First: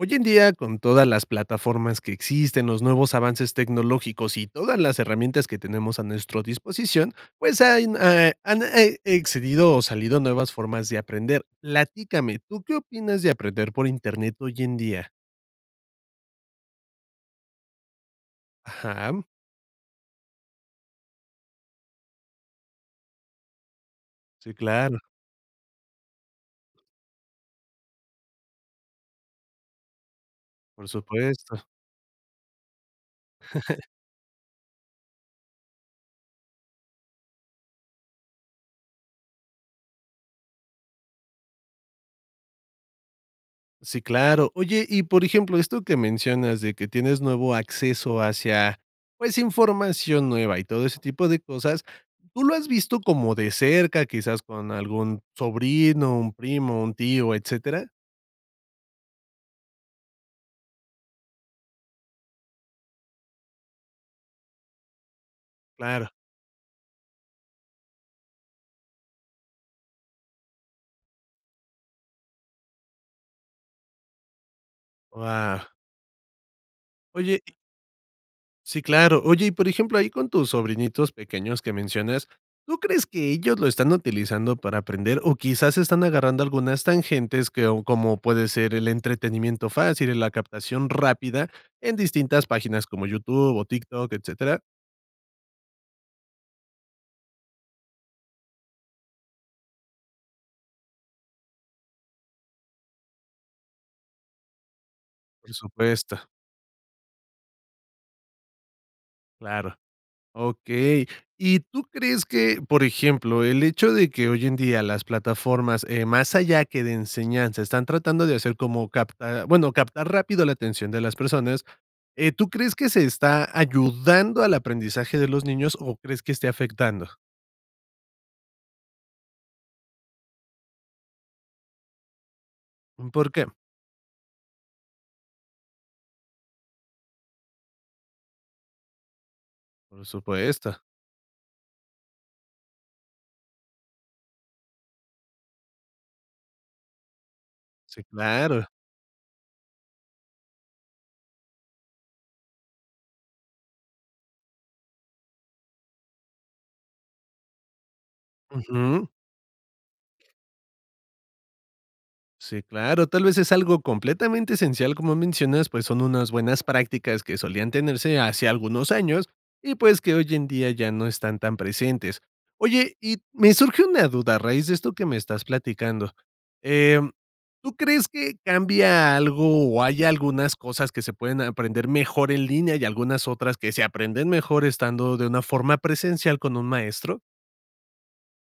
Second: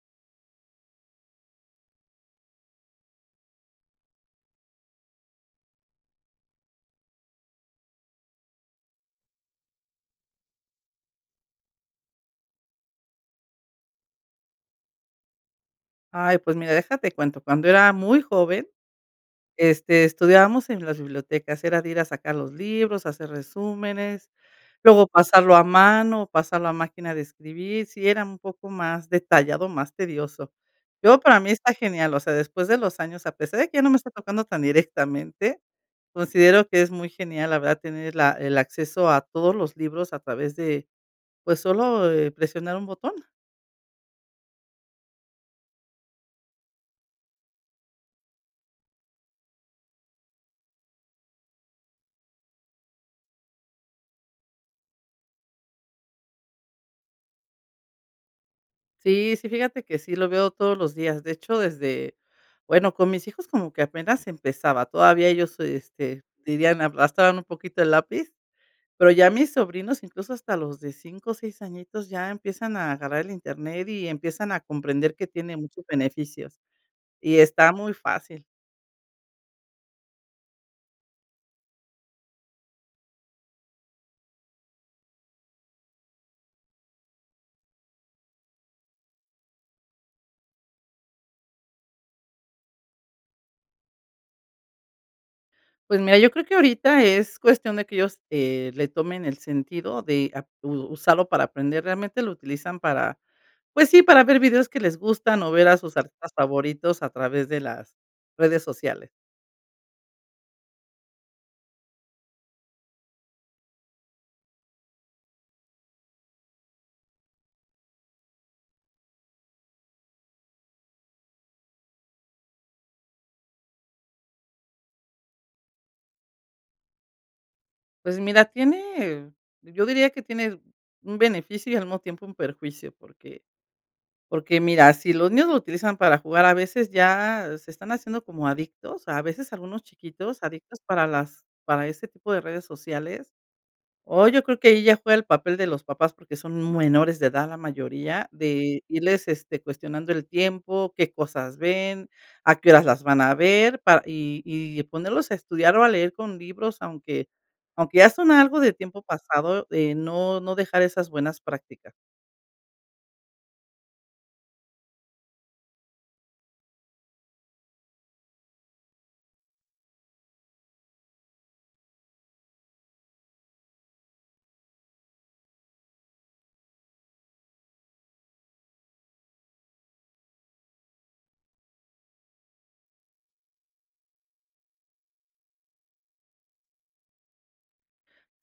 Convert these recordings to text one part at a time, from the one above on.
Hoy en día, con todas las plataformas que existen, los nuevos avances tecnológicos y todas las herramientas que tenemos a nuestro disposición, pues, hay eh, han e excedido o salido nuevas formas de aprender. Platícame, ¿tú qué opinas de aprender por Internet hoy en día? Ay, pues, mira, deja, te cuento. Cuando era muy joven, Ajá. este, estudiábamos en las bibliotecas, era de ir a sacar los libros, hacer resúmenes, Sí, claro. luego pasarlo a mano o pasarlo a máquina de escribir. Sí era un poco más detallado, más tedioso. Por Yo, para mí, supuesto. está genial, o sea, después de los años, a pesar de que ya no me está tocando tan directamente, considero que es muy genial, la verdad, tener la el acceso a todos los libros a través de, pues, solo, eh, presionar, un botón. Sí, claro. Oye, y, por ejemplo, esto que mencionas de que tienes nuevo acceso hacia, pues, información nueva y todo ese tipo de cosas. ¿Tú lo has visto como de cerca, quizás con algún sobrino, un primo, un tío, etcétera? Sí, sí, fíjate que sí lo veo todos los días. De hecho, desde, bueno, con mis hijos como que apenas empezaba. Todavía ellos, Claro. este, dirían, arrastraban un poquito el lápiz, pero ya mis sobrinos, incluso hasta los de 5, 6 añitos, ya empiezan a agarrar el internet y empiezan a comprender que tiene Guau. muchos beneficios, Oye y y está muy fácil. Sí, claro. Oye, y por ejemplo, ahí con tus sobrinitos pequeños, que mencionas, ¿tú crees que ellos lo están utilizando para aprender o quizás están agarrando algunas tangentes que o como puede ser el entretenimiento fácil, la captación rápida en distintas páginas como YouTube o TikTok, etcétera? Pues mira, yo creo que ahorita es cuestión de que ellos, eh, le tomen el sentido de ap u usarlo para aprender. Realmente lo utilizan para, pues sí, para ver videos que les gustan o Por ver a sus supuesto. artistas favoritos a través de las redes sociales. Claro. Okey. ¿Y tú crees que, por ejemplo, el hecho de que hoy en día las plataformas, eh, más allá que de enseñanza, están tratando de hacer como, capt ah, bueno, captar rápido la atención de las personas. Eh, ¿tú crees que se está ayudando al aprendizaje de los niños o crees que esté afectando? Pues mira, tiene yo diría que tiene un beneficio y al mismo tiempo un perjuicio, Mm, ¿por porque qué? porque mira, si los niños lo utilizan para jugar, a veces ya se están haciendo como adictos, a veces algunos Por chiquitos adictos supuesto. para las para ese tipo de redes sociales. O yo creo que ahí ya fue el papel de los papás porque son menores de edad la Sí, mayoría claro. de irles, este, cuestionando el tiempo, qué cosas ven, a qué horas las van a ver pa y y ponerlos a estudiar o a leer con libros, aunque aunque ya son algo de tiempo Ujú. pasado de no no dejar esas buenas prácticas. Sí, claro, tal vez es algo completamente esencial, como mencionas, pues son unas buenas prácticas que solían tenerse hace algunos años y, pues, que hoy en día ya no están tan presentes. Oye, y me surge una duda a raíz de esto que me estás platicando. Eh, ¿tú crees que cambia algo o hay algunas cosas que se pueden aprender mejor en línea y algunas otras que se aprenden mejor estando de una forma presencial con un maestro?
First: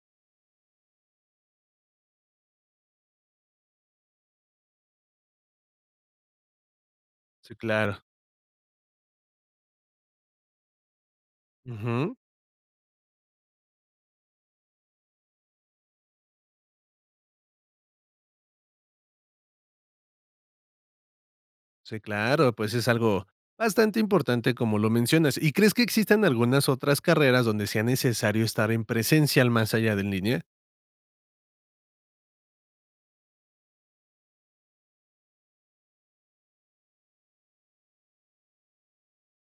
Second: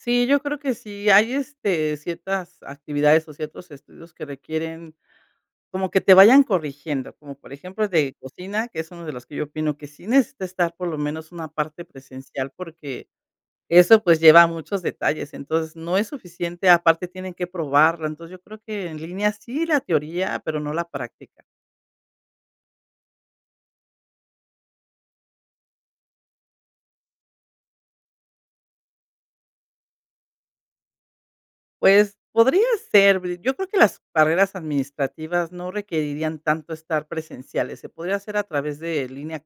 Sí, yo creo que sí, hay este, ciertas actividades o ciertos estudios que requieren como que te vayan corrigiendo, como por Sí, ejemplo el claro. de cocina, que es uno de los que yo opino que sí necesita estar por lo menos una parte Ujú. presencial porque eso pues lleva muchos detalles, entonces no es suficiente. Aparte, tienen que probarla. Entonces, yo creo que en línea sí la teoría, pero no la práctica. Sí, claro, pues es algo bastante importante, como lo mencionas. ¿Y crees que existan algunas otras carreras donde sea necesario estar en presencial más allá de en línea? Pues podría ser, yo creo que las carreras administrativas no requerirían tanto estar presenciales. Se podría hacer a través de línea,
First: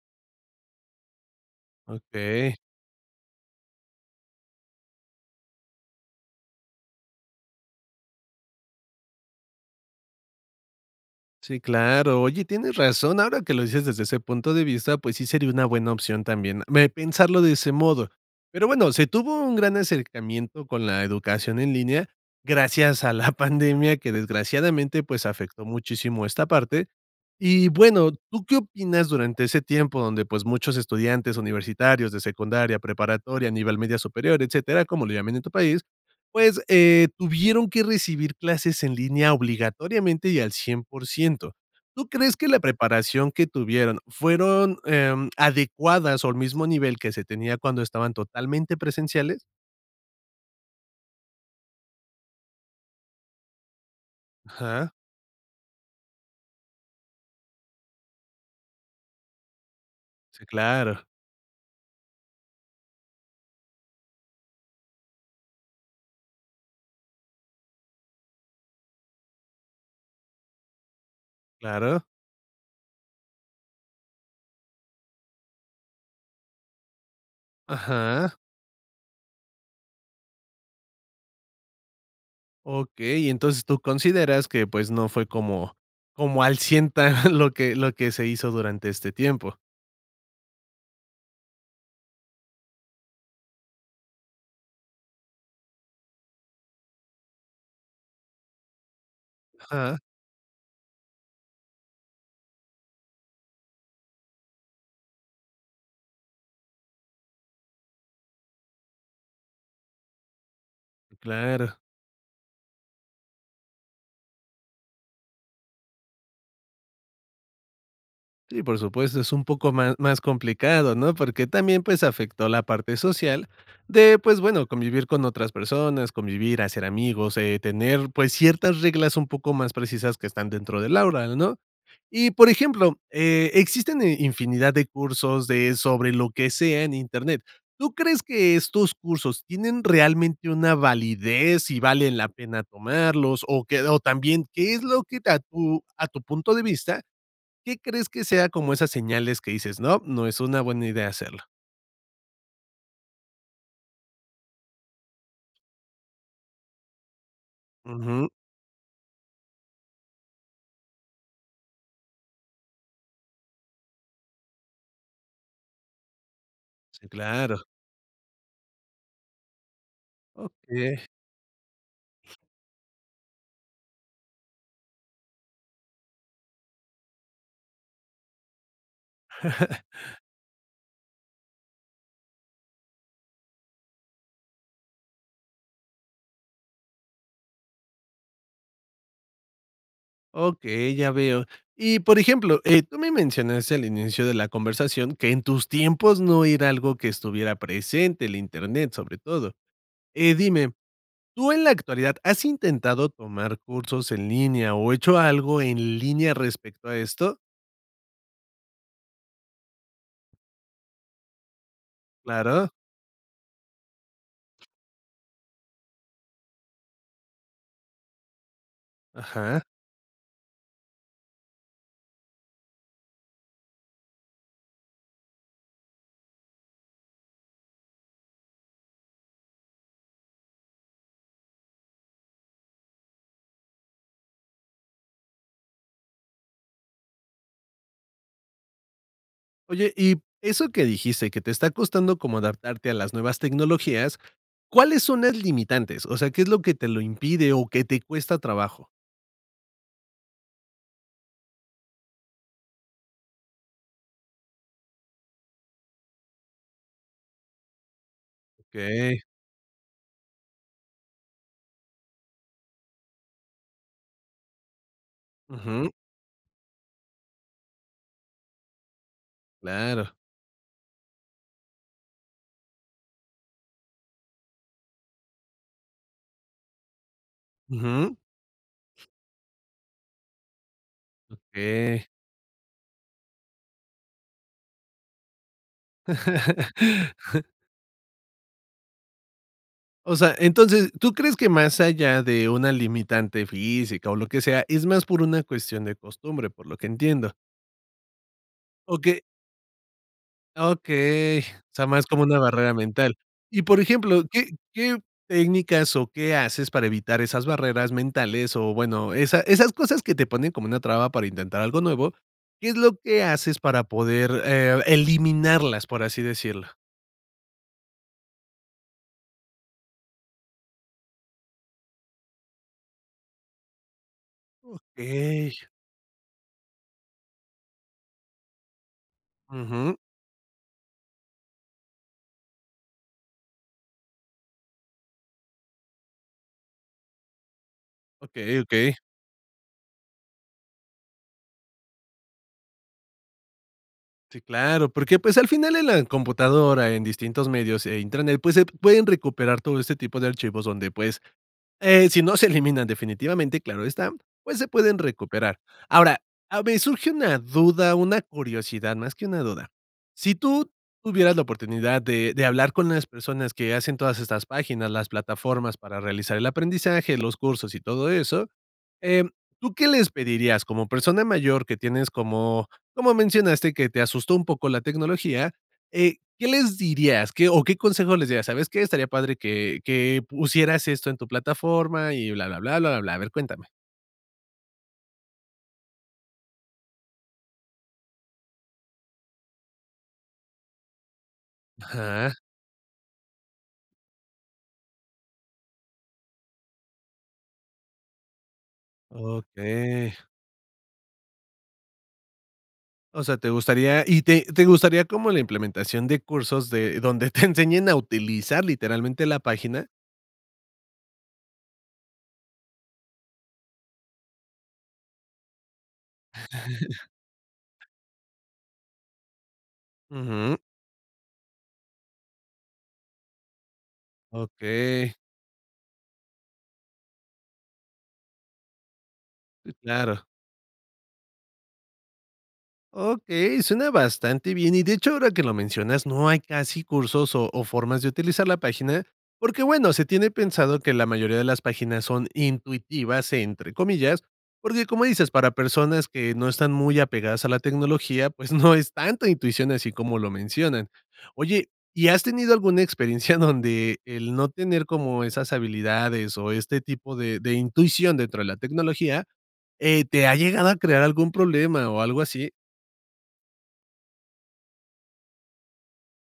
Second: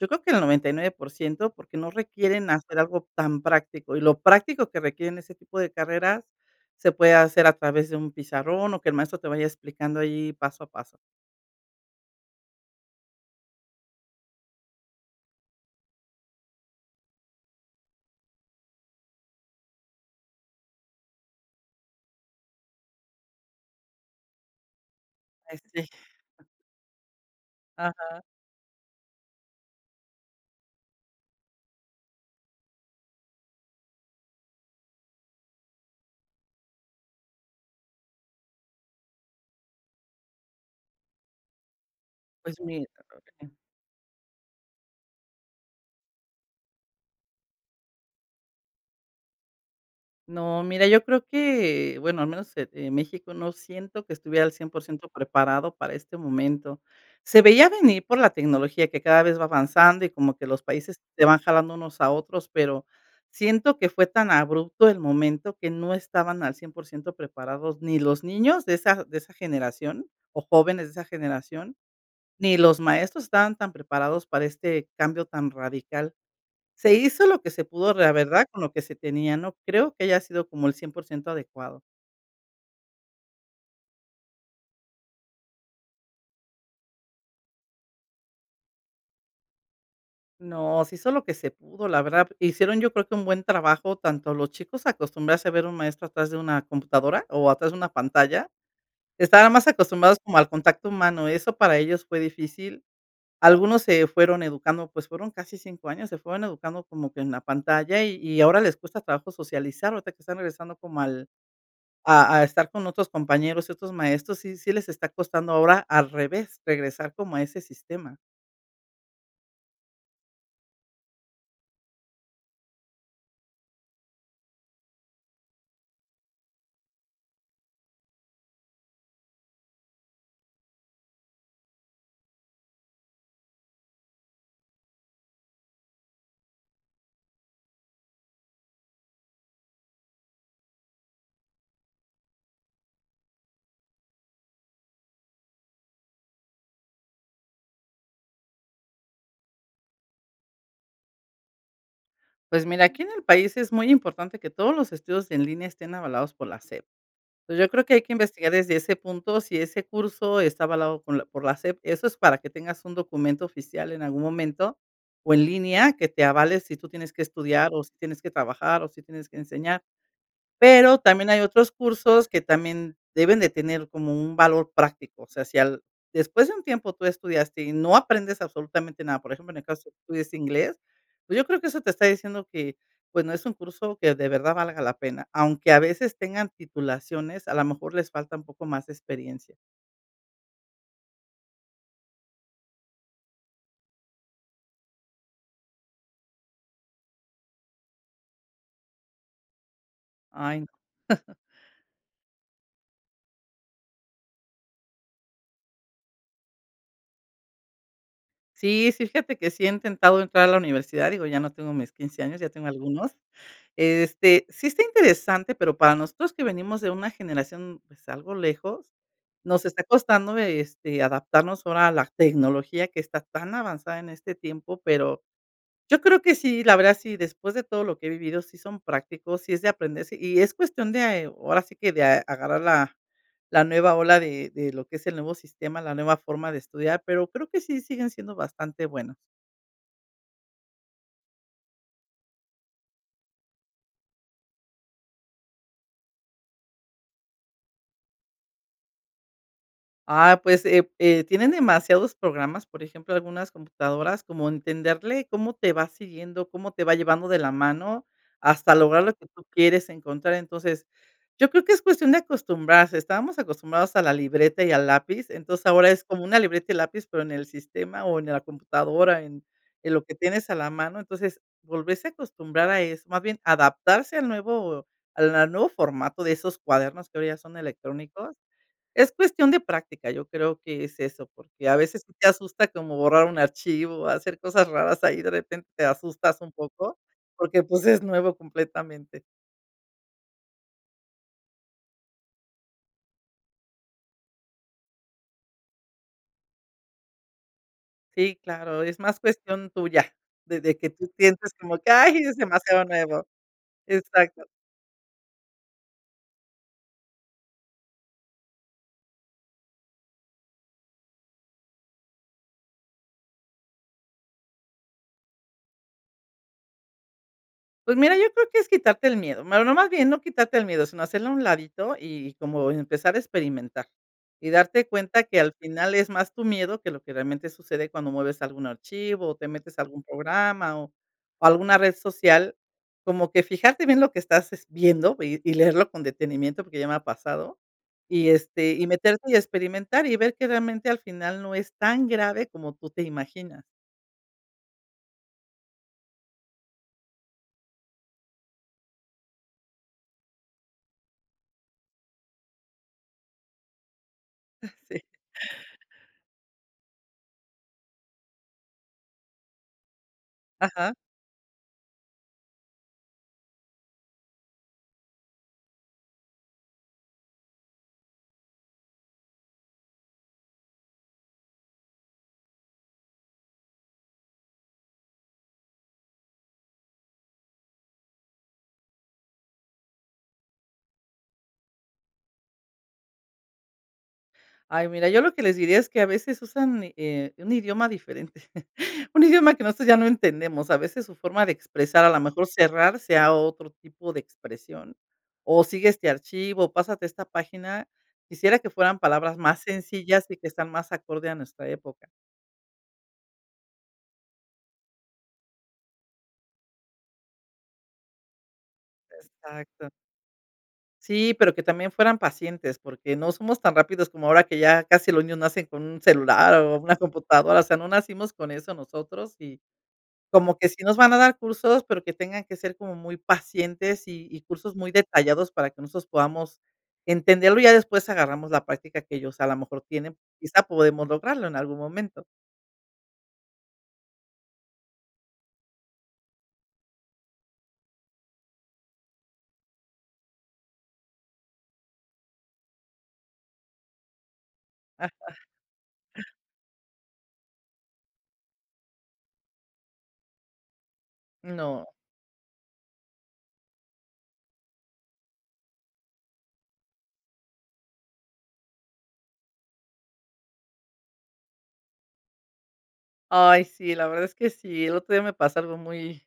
yo creo que el 99% porque no requieren Okey. hacer algo tan práctico y lo práctico que requieren ese tipo de carreras se puede hacer a través de un pizarrón o que el maestro te vaya explicando ahí paso a paso. Sí, claro. Oye, tienes razón. Ahora que lo dices desde ese punto de vista, pues sí sería una buena opción también me pensarlo de ese modo. Pero, bueno, se tuvo un gran acercamiento con la educación en línea gracias a la pandemia que, desgraciadamente, pues, Ay, afectó sí. muchísimo esta parte. Y bueno, Ajá. ¿tú qué opinas durante ese tiempo donde, pues, muchos estudiantes universitarios de secundaria, preparatoria, a nivel media superior, etcétera, como lo llaman en tu país, pues, eh, tuvieron que recibir clases en línea obligatoriamente y al 100%? ¿Tú crees que la Pues mira. preparación que [unintelligible] tuvieron fueron, em, adecuadas o al mismo nivel que se tenía cuando estaban totalmente presenciales? No, mira, yo creo que, bueno, al menos e en México, no siento que estuviera al cien por Ajá. ciento preparado para este momento. Se veía venir por la tecnología que cada vez va avanzando y como Sí, que los países claro. se van jalando unos a otros, pero siento que fue tan abrupto el momento que no estaban al 100% preparados ni los niños de esa de esa generación o jóvenes de esa generación, Claro. ni los maestros estaban tan preparados para este cambio tan radical. Se hizo lo que se pudo, la Ajá. verdad, con lo que se tenía. No creo que haya sido como el 100% adecuado. Okey, entonces, tú consideras que, pues, no fue como como al cien ta lo que lo que se hizo durante este tiempo. No, se hizo lo que se pudo, la verdad, hicieron, yo creo que un buen trabajo, tanto los chicos acostumbrarse a ver un maestro atrás de una computadora o atrás de una pantalla. Estaban más Ajá. acostumbrados como al contacto humano, eso para ellos fue difícil. Algunos se fueron educando, pues fueron casi 5 años, se fueron educando como que en la pantalla y y ahora les cuesta trabajo socializar. O sea que están regresando como al Claro. a a estar con otros compañeros, otros maestros, sí sí les está costando ahora al revés, regresar como a ese sistema. Sí, por supuesto, es un poco más más complicado, ¿no? Porque también, pues, afectó la parte social de, pues, bueno, convivir con otras personas, convivir, hacer amigos, eh, tener, pues, ciertas reglas un poco más precisas que están dentro del aula, ¿no? Y, por ejemplo, eh, existen, eh, infinidad de cursos de sobre lo que sea en Internet. ¿Tú crees que estos cursos tienen realmente una validez y valen la pena tomarlos? ¿O qué? O también, ¿qué es lo que a tu a tu punto de vista? ¿Qué crees que sea como esas señales que dices, no, no es una buena idea hacerlo? Pues, mira, aquí en el país, es muy importante que todos los estudios en línea estén avalados por la SEP. Entonces, yo creo que hay que Ujú. investigar desde ese punto, si ese curso está avalado con la por la SEP. Eso es para que tengas un documento oficial en algún momento, o en línea, que te avale si tú Sí, tienes que claro. estudiar o si tienes que trabajar, o si tienes que enseñar. Pero Okey. también hay otros cursos que también deben de tener como un valor práctico. O sea, si al después de un tiempo tú estudiaste y no aprendes absolutamente nada, por ejemplo, en el caso de que estudies inglés, pues, yo creo que eso te está diciendo que, pues, no es un curso que, de verdad, valga la pena. Aunque a veces tengan titulaciones, a lo mejor les falta un poco más de experiencia. Okey, ya veo. Y, por ejemplo, eh, tú me mencionaste, al inicio de la conversación, que en tus tiempos no era algo que estuviera presente, el Internet, sobre todo, eh, Ay, no. dime, ¿tú, en la actualidad, has intentado tomar cursos en línea o hecho algo en línea respecto a esto? Sí, sí, fíjate que sí he intentado entrar a la universidad, digo, ya no tengo mis 15 años, ya tengo Claro. algunos. Este, sí está interesante, pero, para nosotros que venimos de una generación, pues, algo lejos, Ajá. nos está costando de, este, adaptarnos ahora a la tecnología que está tan avanzada en este tiempo. Pero yo creo que sí, la verdad, sí, después de todo lo que he vivido, sí son prácticos, sí es de aprender, sí, y es cuestión de, ahora sí que, de agarrar la la nueva ola de de lo que es el nuevo sistema, la nueva forma de estudiar, pero creo que sí siguen siendo bastante buenas. Oye, y eso que dijiste que te está costando como adaptarte a las nuevas tecnologías. ¿Cuáles son las limitantes? O sea, ¿qué es lo que te lo impide o que te cuesta trabajo? Ah, pues, eh, eh, tienen demasiados programas, por ejemplo, algunas computadoras, como entenderle cómo te va siguiendo, cómo te va llevando de la mano hasta lograr lo Okey. que tú quieres encontrar. Entonces, yo creo que es cuestión de acostumbrarse. Estábamos acostumbrados a la libreta y al lápiz. Entonces, Ujú. ahora, es como una libreta y lápiz, pero en el sistema o en la computadora, en en lo Claro. que tienes a la mano. Entonces, volverse a acostumbrar a eso, más bien, adaptarse al nuevo a la nuevo formato de esos cuadernos que hoy ya son Ujú. electrónicos, es cuestión de práctica, yo creo que es eso, porque, a veces, Okey. te asusta como borrar un archivo, o hacer cosas raras ahí, de repente te asustas un poco, porque, pues, es nuevo completamente. O sea, entonces, ¿tú crees que más allá de una limitante física o lo que sea, es más por una cuestión de costumbre?, por lo que entiendo Sí, claro. Es O más que cuestión tuya, de de que tú Okey. O sientes como sea, que: más "Ay, como es una barrera demasiado mental. nuevo". Y, por ejemplo, Exacto. ¿qué qué técnicas o qué haces para evitar esas barreras mentales? O, bueno, esa esas cosas que te ponen como una traba para intentar algo nuevo, ¿qué es lo que haces para poder, eh, eliminarlas? Por así decirlo. Pues mira, yo creo que es quitarte el miedo, bueno, no, más bien no quitarte el miedo, sino hacerlo a un ladito y como empezar a experimentar. Y darte cuenta que al Okey. final es más tu miedo que lo que realmente sucede cuando mueves algún archivo o te metes a Ujú. algún programa o o alguna red social. Como que fijarte bien lo que estás, es viendo y y leerlo con detenimiento porque ya me ha pasado. Y, Okey, este, y okey. meterte y experimentar y ver que realmente al final no es tan grave como tú te imaginas. Sí, claro, porque, pues, al final en la computadora, en distintos medios e Internet, pues, se pueden recuperar todo este tipo de archivos donde, pues, eh, si no se eliminan definitivamente, claro está, pues, se Ah, pueden sí. recuperar. Ahora, a ver, surge una duda, una curiosidad, más que una duda. Si tú Ajá. tuvieras la oportunidad de de hablar con las personas que hacen todas estas páginas, las plataformas para realizar el aprendizaje, los cursos, y todo eso, em, ¿tú qué les pedirías como persona mayor, que tienes, como como mencionaste, que te asustó un poco la tecnología, eh, qué les dirías? ¿Qué o qué consejo les dirías?: "¿Sabes qué? Estaría padre que que pusieras esto en tu plataforma", y blablabla, blablabla. A ver, cuéntame. Ay, mira, yo lo que les diría es que, a veces, usan, eh, un idioma diferente, un idioma que nosotros ya no entendemos. A veces, su forma de expresar, a lo Ajá. mejor, cerrarse a otro tipo de expresión, o sigue este archivo, pásate a esta página. Quisiera que fueran palabras más Okey. sencillas y que están más acorde a nuestra época. O sea, ¿te gustaría? ¿Y te te gustaría como la implementación de cursos de donde te enseñen a utilizar, literalmente, la página? Exacto. Sí, pero que también fueran pacientes, porque no somos tan rápidos como ahora que ya casi los niños nacen con un celular o una computadora, o sea, no nacimos con eso nosotros. Y, como Ujú. que sí nos van a dar cursos, pero que tengan que ser como muy pacientes, y y cursos muy Okey. detallados para que nosotros podamos entenderlo y ya, después, agarramos la práctica que ellos, a lo Sí, mejor, tienen. claro. Quizá podemos lograrlo en algún momento. Okey, suena bastante bien. Y, de hecho, ahora que lo mencionas, no hay casi cursos o o formas de utilizar la página, porque, bueno, se tiene pensado que la mayoría de las páginas son "intuitivas", entre comillas, porque, como dices, Ajá. para personas que no están muy apegadas a la tecnología, pues, no es tanta intuición así como lo mencionan. Oye, No. ¿y has tenido alguna experiencia donde el no tener como esas habilidades o este tipo de de intuición dentro de la tecnología, eh, te ha llegado a crear algún problema o algo así? Ay, sí, la verdad es que sí. El otro día me pasó algo, muy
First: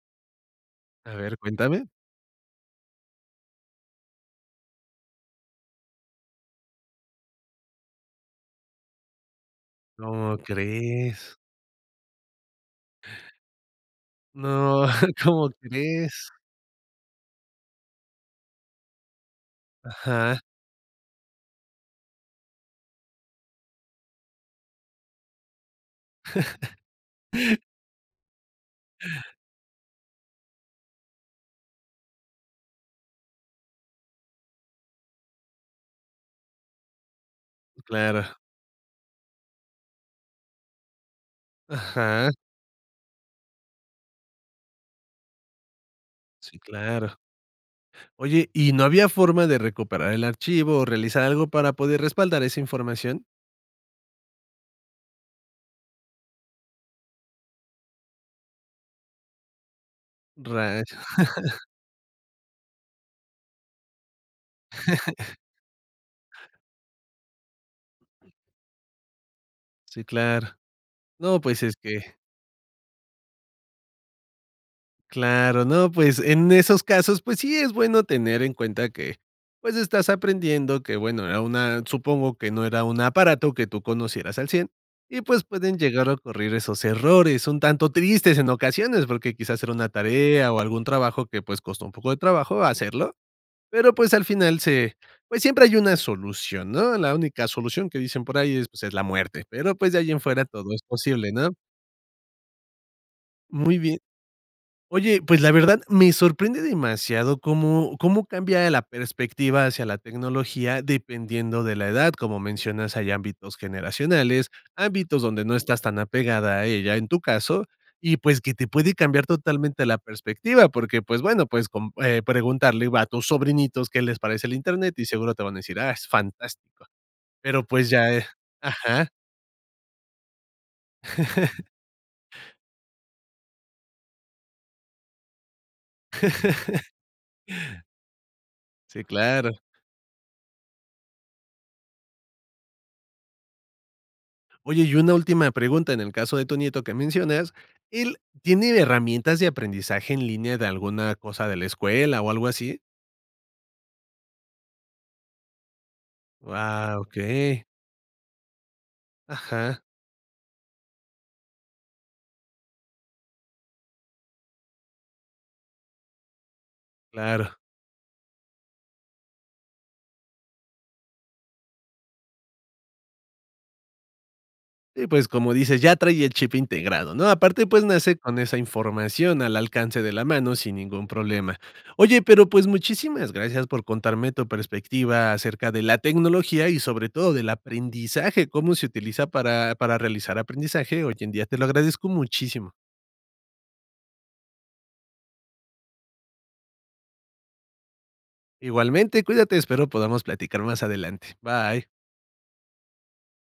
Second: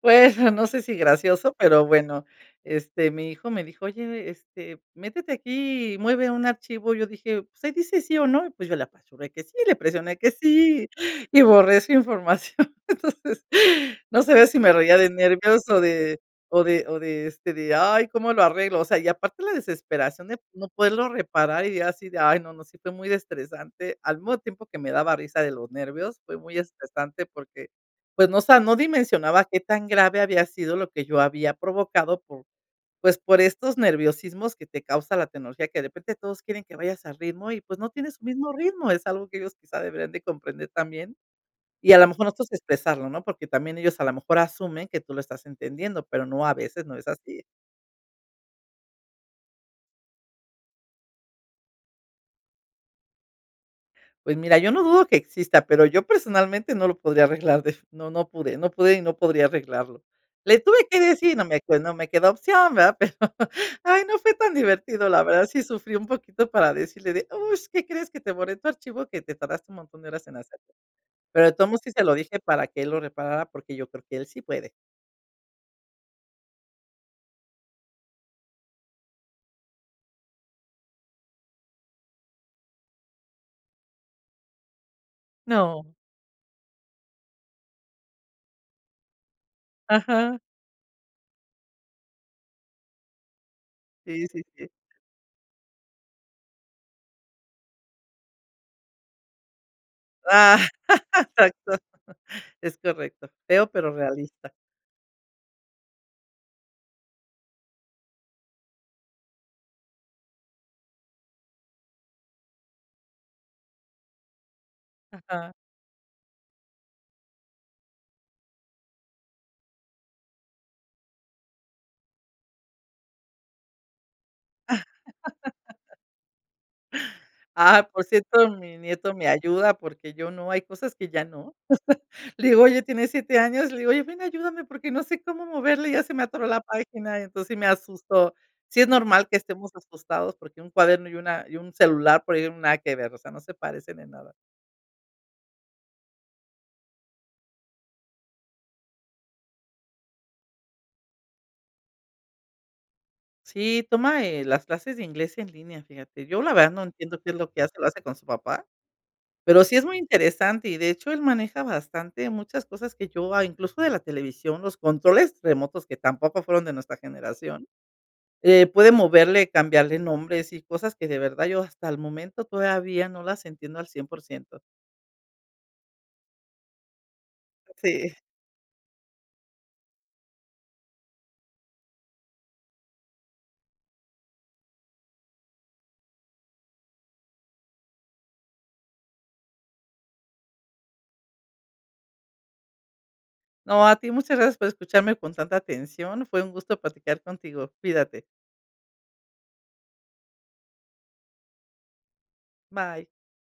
pues no sé si A ver, gracioso, pero cuéntame. bueno, este, mi hijo me dijo: "Oye, este, métete aquí y mueve un archivo". Y yo dije: "Pues ahí dice sí o no". Pues yo le apachurré que sí, le presioné que ¿Cómo sí, crees? y borré su información. Entonces, no sabía si me No, reía de ¿cómo nervios o de crees? o de o de, este, de: "Ay, ¿cómo lo arreglo?". O sea, y aparte la desesperación de Ajá. no poderlo reparar y así de: "Ay", no, no, sí fue muy estresante. Al mismo tiempo que me daba risa de los nervios, fue muy estresante porque, pues no sa no dimensionaba qué tan grave había sido lo que yo había provocado por, pues, por estos nerviosismos que te causa la tecnología, que de repente todos quieren que vayas al ritmo y, pues, no tienes su Claro. mismo ritmo, es algo que ellos quizá deberían de comprender también. Y a la mejor Ajá. nosotros expresarlo, ¿no? Porque también ellos a la mejor asumen que tú lo estás entendiendo, pero no, a Sí, veces no es claro. así. Oye, ¿y no había forma de recuperar el archivo o realizar algo para poder respaldar esa información? Pues mira, yo no dudo que exista, pero yo personalmente no lo podría arreglar, de no no pude no pude y no podría arreglarlo. Le Rayos. tuve que decir, no me no me quedó opción, ¿verdad? Pero, ay, no fue tan divertido, la verdad sí sufrí un poquito para decirle de: "Uh, ¿Qué crees? Que te borré tu archivo que te tardaste un montón Sí, de horas en claro. hacer". No, Pero de pues todos es modos sí se lo que dije para que él lo reparara, porque yo creo que él sí puede. Claro, no, pues, en esos casos, pues, sí es bueno tener en cuenta que, pues estás aprendiendo que bueno, a una supongo que no era un aparato que tú conocieras al cien y, pues, pueden No. llegar a ocurrir esos errores. Son tanto tristes en ocasiones porque quizás era una Ajá. tarea o algún trabajo que, pues, costó un poco de trabajo hacerlo. Pero, pues, Sí, al sí, final sí. se, pues, siempre hay una solución, ¿no? La única solución que dicen por ahí es, pues, es la muerte. Pero, pues, de ahí en fuera, Ah. todo es posible, ¿no? Exacto. Es correcto, feo Muy pero bien. realista. Oye, pues, la verdad, me sorprende demasiado cómo cómo cambia la perspectiva hacia la tecnología, dependiendo de la edad. Como mencionas, hay ámbitos generacionales, ámbitos donde Ajá. no estás tan apegada a ella en tu caso, y, pues, que te puede cambiar totalmente la perspectiva, porque, pues, bueno, pues, con eh, preguntarle a tus sobrinitos qué les parece el Internet, seguro te van a decir: "Ah, es fantástico". Pero, Ah, pues, por ya, eh cierto, mi Ajá. nieto me ayuda porque yo no, hay cosas que ya no. Le digo: "Oye", tiene 7 años, le digo: "Oye, ven, ayúdame porque no sé cómo moverle y ya se me atoró la página", y entonces me asustó. Sí es Sí, normal que claro. estemos asustados porque un cuaderno y una y un celular por ahí, nada que ver, o sea, no se parecen en nada. Oye, y una última pregunta, en el caso de tu nieto que mencionas, ¿él tiene herramientas de aprendizaje en línea de alguna cosa de la escuela o algo así? Sí, toma, eh, las clases de inglés en línea, fíjate. Yo, la verdad, no Guau, entiendo qué es lo que okey. hace, lo hace con su papá. Pero sí Ajá. es muy interesante y de hecho, él maneja bastante muchas cosas que yo, ah, incluso de la televisión, los controles remotos que tampoco fueron de nuestra Claro. generación. Eh, puede moverle, cambiarle nombres y cosas que de verdad yo hasta el momento todavía no las entiendo al 100%. Y, pues, como dices, ya trae el chip integrado, ¿no? Aparte, pues, Sí. nace con esa información al alcance de la mano sin ningún problema. Oye, pero, pues, muchísimas gracias por contarme tu perspectiva acerca de la tecnología y, sobre todo, del aprendizaje, cómo se utiliza para para realizar aprendizaje hoy en día. Te lo agradezco muchísimo. No, a ti muchas gracias por escucharme con tanta atención. Fue un gusto platicar contigo. Cuídate. Igualmente, cuídate, espero podamos platicar más adelante. Bye. Bye.